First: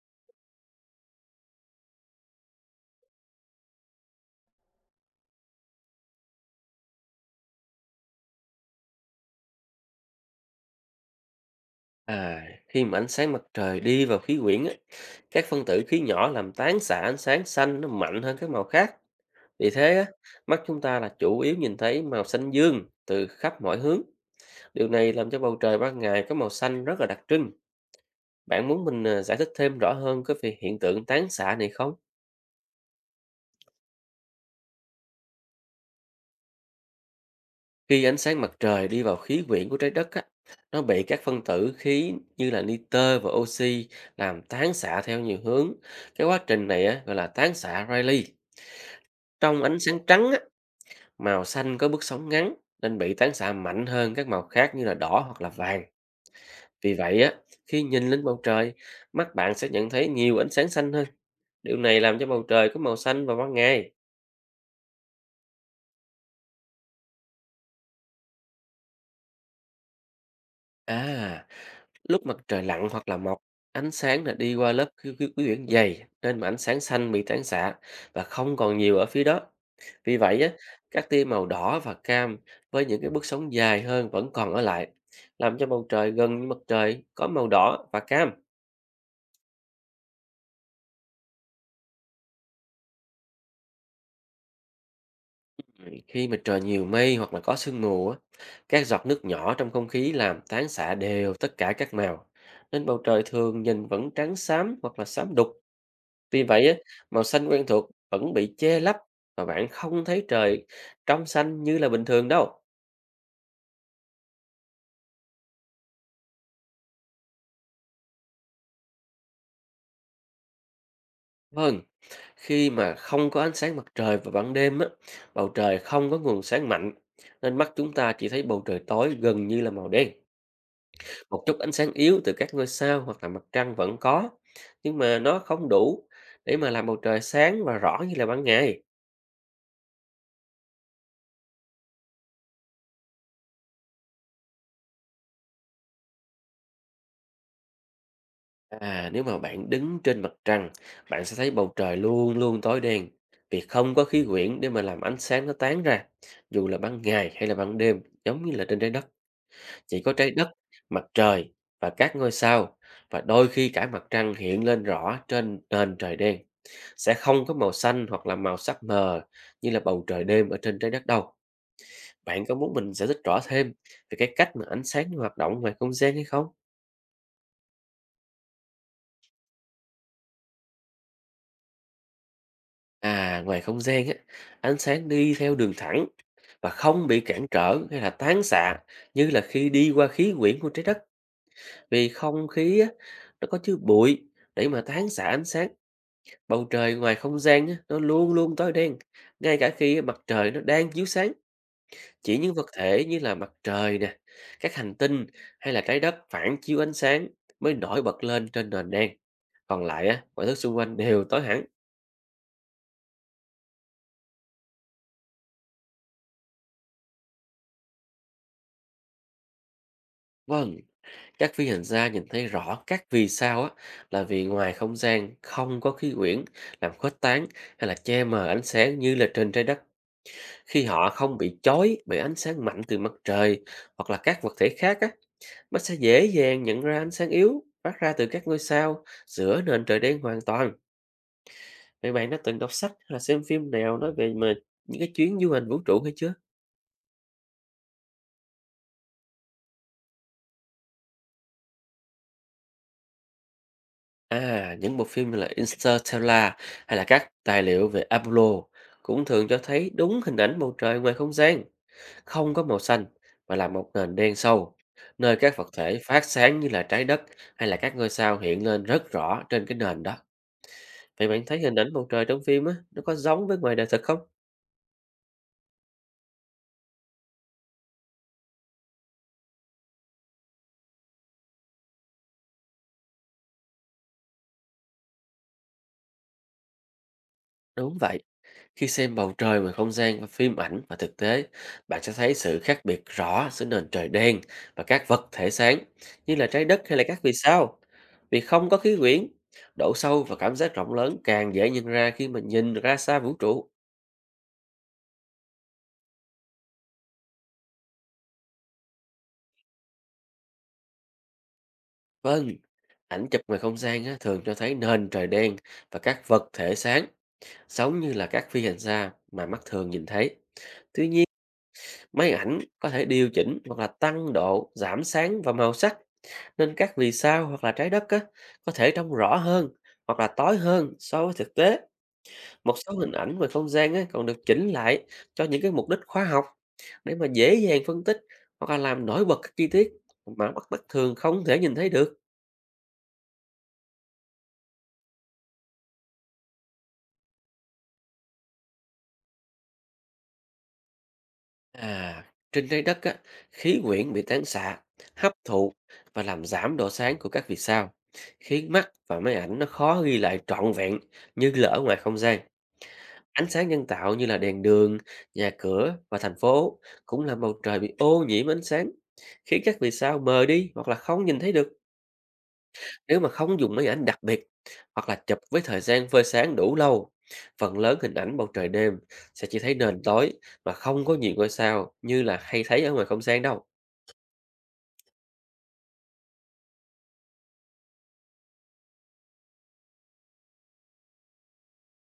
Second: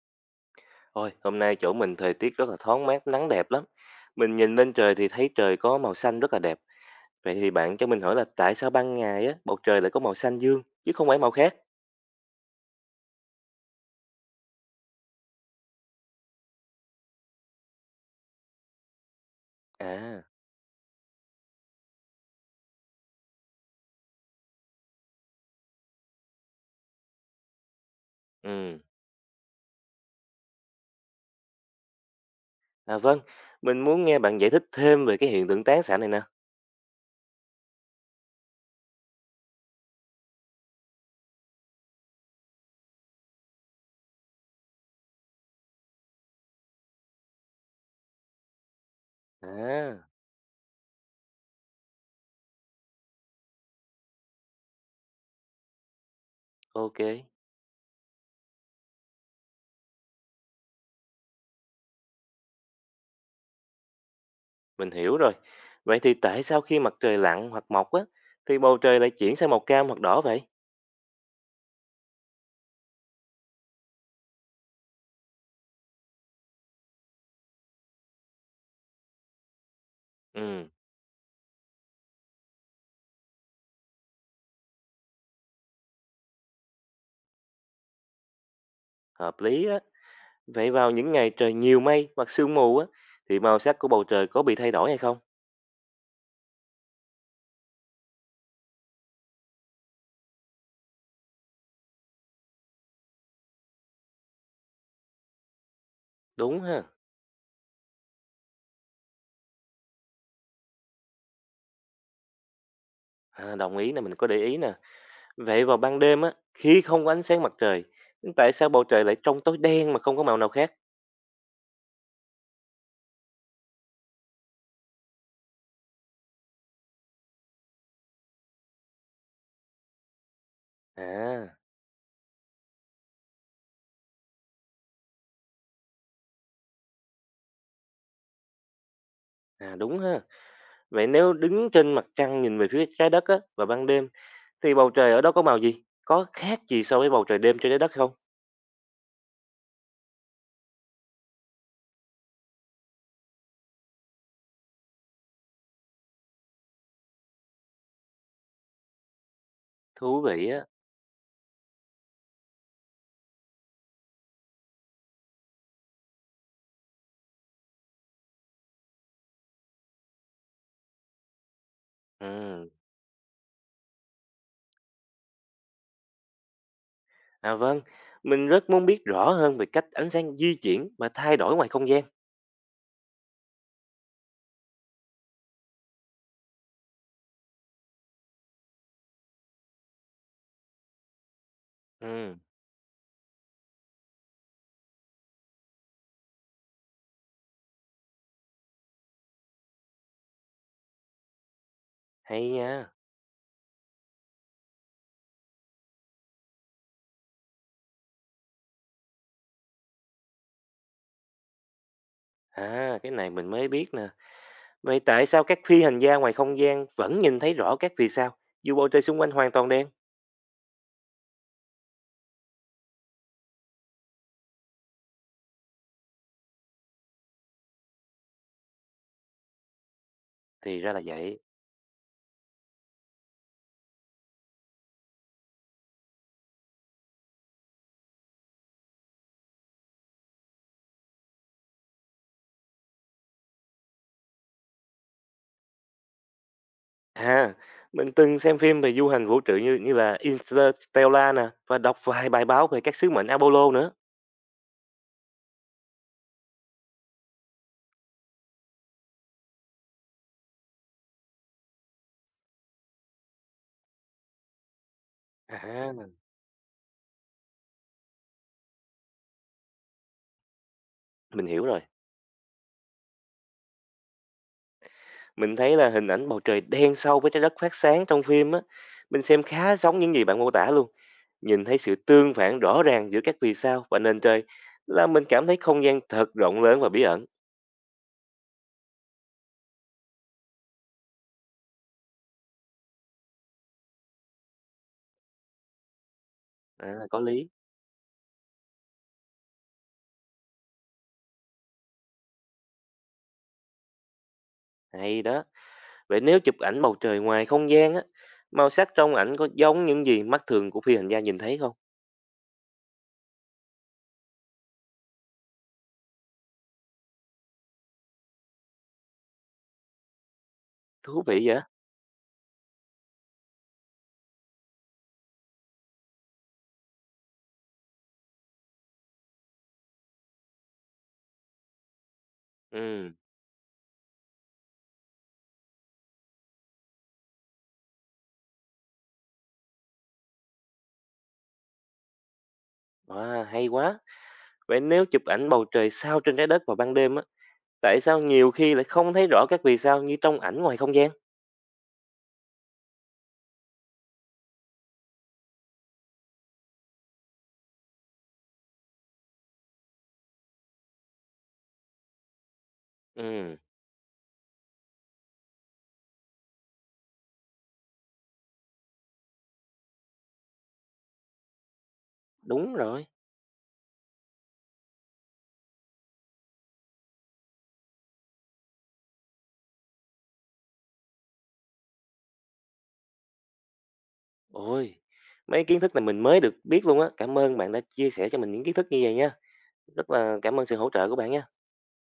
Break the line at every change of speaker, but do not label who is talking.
Thôi, hôm nay chỗ mình thời tiết rất là thoáng mát, nắng đẹp lắm. Mình nhìn lên trời thì thấy trời có màu xanh rất là đẹp. Vậy thì bạn cho mình hỏi là tại sao ban ngày á, bầu trời lại có màu xanh dương, chứ không phải màu khác?
À, khi mà ánh sáng mặt trời đi vào khí quyển á, các phân tử khí nhỏ làm tán xạ ánh sáng xanh nó mạnh hơn các màu khác. Vì thế á,
À,
mắt chúng ta là chủ yếu nhìn thấy màu xanh dương từ khắp mọi hướng. Điều này làm cho bầu trời ban ngày có màu xanh rất là đặc trưng. Bạn
ừ,
muốn mình giải thích thêm rõ hơn cái về hiện tượng tán xạ này không?
à vâng, mình muốn nghe bạn giải thích thêm về cái hiện tượng tán xạ này nè.
Khi ánh sáng mặt trời đi vào khí quyển của trái đất á, nó bị các phân tử khí như là nitơ và oxy làm tán xạ theo nhiều hướng. Cái quá trình này á, gọi là tán xạ Rayleigh. Trong ánh sáng
À,
trắng á, màu xanh có bước sóng ngắn nên bị tán xạ mạnh hơn các màu khác như là đỏ hoặc là vàng. Vì
ok,
vậy á, khi nhìn lên bầu trời, mắt bạn sẽ nhận thấy nhiều ánh sáng xanh hơn. Điều này làm cho bầu trời có màu xanh vào ban ngày.
mình hiểu rồi. Vậy thì tại sao khi mặt trời lặn hoặc mọc á, thì bầu trời lại chuyển sang màu cam hoặc đỏ vậy?
À, lúc mặt trời lặn hoặc là mọc, ánh sáng là đi qua lớp khí khí quyển dày nên mà ánh sáng xanh bị tán xạ và không còn nhiều ở phía đó. Vì vậy á,
Ừ,
các tia màu đỏ và cam với những cái bước sóng dài hơn vẫn còn ở lại, làm cho bầu trời gần như mặt trời có màu đỏ và cam.
hợp lý á. Vậy vào những ngày trời nhiều mây hoặc sương mù á, thì màu sắc của bầu trời có bị thay đổi hay không?
Ừ, khi mà trời nhiều mây hoặc là có sương mù á, các giọt nước nhỏ trong không khí làm tán xạ đều tất cả các màu, nên bầu trời thường nhìn vẫn trắng xám hoặc là xám đục. Vì
Đúng
vậy á,
ha,
màu xanh quen thuộc vẫn bị che lấp và bạn không thấy trời trong xanh như là bình thường đâu.
à, đồng ý nè, mình có để ý nè. Vậy vào ban đêm á, khi không có ánh sáng mặt trời, tại sao bầu trời lại trông tối đen mà không có màu nào khác?
Vâng, khi mà không có ánh sáng mặt trời vào ban đêm á, bầu trời không có nguồn sáng mạnh nên mắt chúng ta chỉ thấy bầu trời tối gần như là màu đen. Một
À,
chút ánh sáng yếu từ các ngôi sao hoặc là mặt trăng vẫn có, nhưng mà nó không đủ để mà làm bầu trời sáng và rõ như là ban ngày.
à đúng ha. Vậy nếu đứng trên mặt trăng nhìn về phía trái đất á, vào ban đêm, thì bầu trời ở đó có màu gì? Có khác gì so với bầu trời đêm trên trái đất không?
À, nếu mà bạn đứng trên mặt trăng, bạn sẽ thấy bầu trời luôn luôn tối đen vì không có khí quyển để mà làm ánh sáng nó tán ra. Dù là ban ngày hay là ban đêm, giống như là trên trái đất, chỉ có
Thú
trái đất,
vị á.
mặt trời và các ngôi sao và đôi khi cả mặt trăng hiện lên rõ trên nền trời đen, sẽ không có màu xanh hoặc là màu sắc mờ như là bầu trời đêm ở trên trái đất đâu. Bạn có
Ừ.
muốn mình giải thích rõ thêm về cái cách mà ánh sáng hoạt động ngoài không gian hay không?
À vâng, mình rất muốn biết rõ hơn về cách ánh sáng di chuyển và thay đổi ngoài không gian.
À, ngoài không gian á, ánh sáng đi theo đường thẳng và không bị cản trở hay là tán xạ như là khi đi qua khí quyển của trái đất, vì
Ừ,
không khí á, nó có chứa bụi để mà tán xạ ánh sáng. Bầu trời ngoài không gian á, nó luôn luôn tối đen, ngay cả khi á, mặt trời nó đang chiếu sáng. Chỉ
hay
những vật
nha.
thể như là mặt trời nè, các hành tinh hay là trái đất phản chiếu ánh sáng mới nổi bật lên trên nền đen. Còn lại á, mọi thứ xung quanh đều tối hẳn.
À, cái này mình mới biết nè. Vậy tại sao các phi hành gia ngoài không gian vẫn nhìn thấy rõ các vì sao, dù bầu trời xung quanh hoàn toàn đen?
Vâng. Các phi hành gia nhìn thấy rõ các vì sao á là vì ngoài không gian không có khí quyển làm khuếch tán hay là che mờ ánh sáng như là trên trái đất.
Thì
Khi
ra là
họ không
vậy.
bị chói bởi ánh sáng mạnh từ mặt trời hoặc là các vật thể khác á, mắt sẽ dễ dàng nhận ra ánh sáng yếu phát ra từ các ngôi sao giữa nền trời đen hoàn toàn. Vậy bạn đã từng đọc sách hay là xem phim nào nói về mà những cái chuyến du hành vũ trụ hay chưa?
À, mình từng xem phim về du hành vũ trụ như như là Interstellar nè và đọc vài bài báo về các sứ mệnh Apollo nữa.
À, những bộ phim như là Interstellar hay là các tài liệu về Apollo cũng thường cho thấy đúng hình ảnh bầu trời ngoài không gian, không có màu xanh mà là một nền đen sâu, nơi các vật
À,
thể phát sáng như là trái đất hay là các ngôi sao hiện lên rất rõ trên cái nền đó. Vậy bạn
mình
thấy
hiểu
hình
rồi.
ảnh bầu trời trong phim á, nó có giống với ngoài đời thật không?
Mình thấy là hình ảnh bầu trời đen sâu với trái đất phát sáng trong phim á, mình xem khá giống những gì bạn mô tả luôn. Nhìn thấy sự tương phản rõ ràng giữa các vì sao và nền trời là mình cảm thấy không gian thật rộng lớn và bí ẩn.
Đúng vậy. Khi xem bầu trời ngoài không gian và phim ảnh và thực tế, bạn sẽ thấy sự khác biệt rõ giữa nền trời đen và các vật thể sáng như là trái đất hay là
À, có
các vì
lý.
sao. Vì không có khí quyển, độ sâu và cảm giác rộng lớn càng dễ nhận ra khi mình nhìn ra xa vũ trụ.
Hay đó. Vậy nếu chụp ảnh bầu trời ngoài không gian á, màu sắc trong ảnh có giống những gì mắt thường của phi hành gia nhìn thấy không?
Vâng, ảnh chụp ngoài không gian á, thường cho thấy nền trời đen và các vật thể sáng giống như là các phi hành gia mà mắt thường nhìn thấy. Tuy
Thú
nhiên,
vị vậy?
máy ảnh có thể điều chỉnh hoặc là tăng độ, giảm sáng và màu sắc nên các vì sao hoặc là trái đất á, có thể trông rõ hơn hoặc là tối hơn so với thực tế. Một số
Ừ,
hình ảnh về không gian á, còn được chỉnh lại cho những cái mục đích khoa học để mà dễ dàng phân tích hoặc là làm nổi bật các chi tiết mà mắt bất thường không thể nhìn thấy được.
à hay quá. Vậy nếu chụp ảnh bầu trời sao trên trái đất vào ban đêm á, tại sao nhiều khi lại không thấy rõ các vì sao như trong ảnh ngoài không gian?
À, trên trái đất á, khí quyển bị tán xạ, hấp thụ và làm giảm độ sáng của các vì sao, khiến mắt và máy ảnh nó khó ghi lại trọn vẹn như là ở ngoài không gian. Ánh
Ừ,
sáng nhân tạo như là đèn đường, nhà cửa và thành phố cũng làm bầu trời bị ô nhiễm ánh sáng, khiến các vì sao mờ đi hoặc là không nhìn thấy được.
đúng rồi.
Nếu mà không dùng máy ảnh đặc biệt hoặc là chụp với thời gian phơi sáng đủ lâu, phần lớn hình ảnh bầu trời đêm sẽ chỉ thấy nền tối mà không có nhiều ngôi sao như là hay thấy ở ngoài không gian đâu.
Ôi, mấy kiến thức này mình mới được biết luôn á. Cảm ơn bạn đã chia sẻ cho mình những kiến thức như vậy nha. Rất là cảm ơn sự hỗ trợ của bạn nha.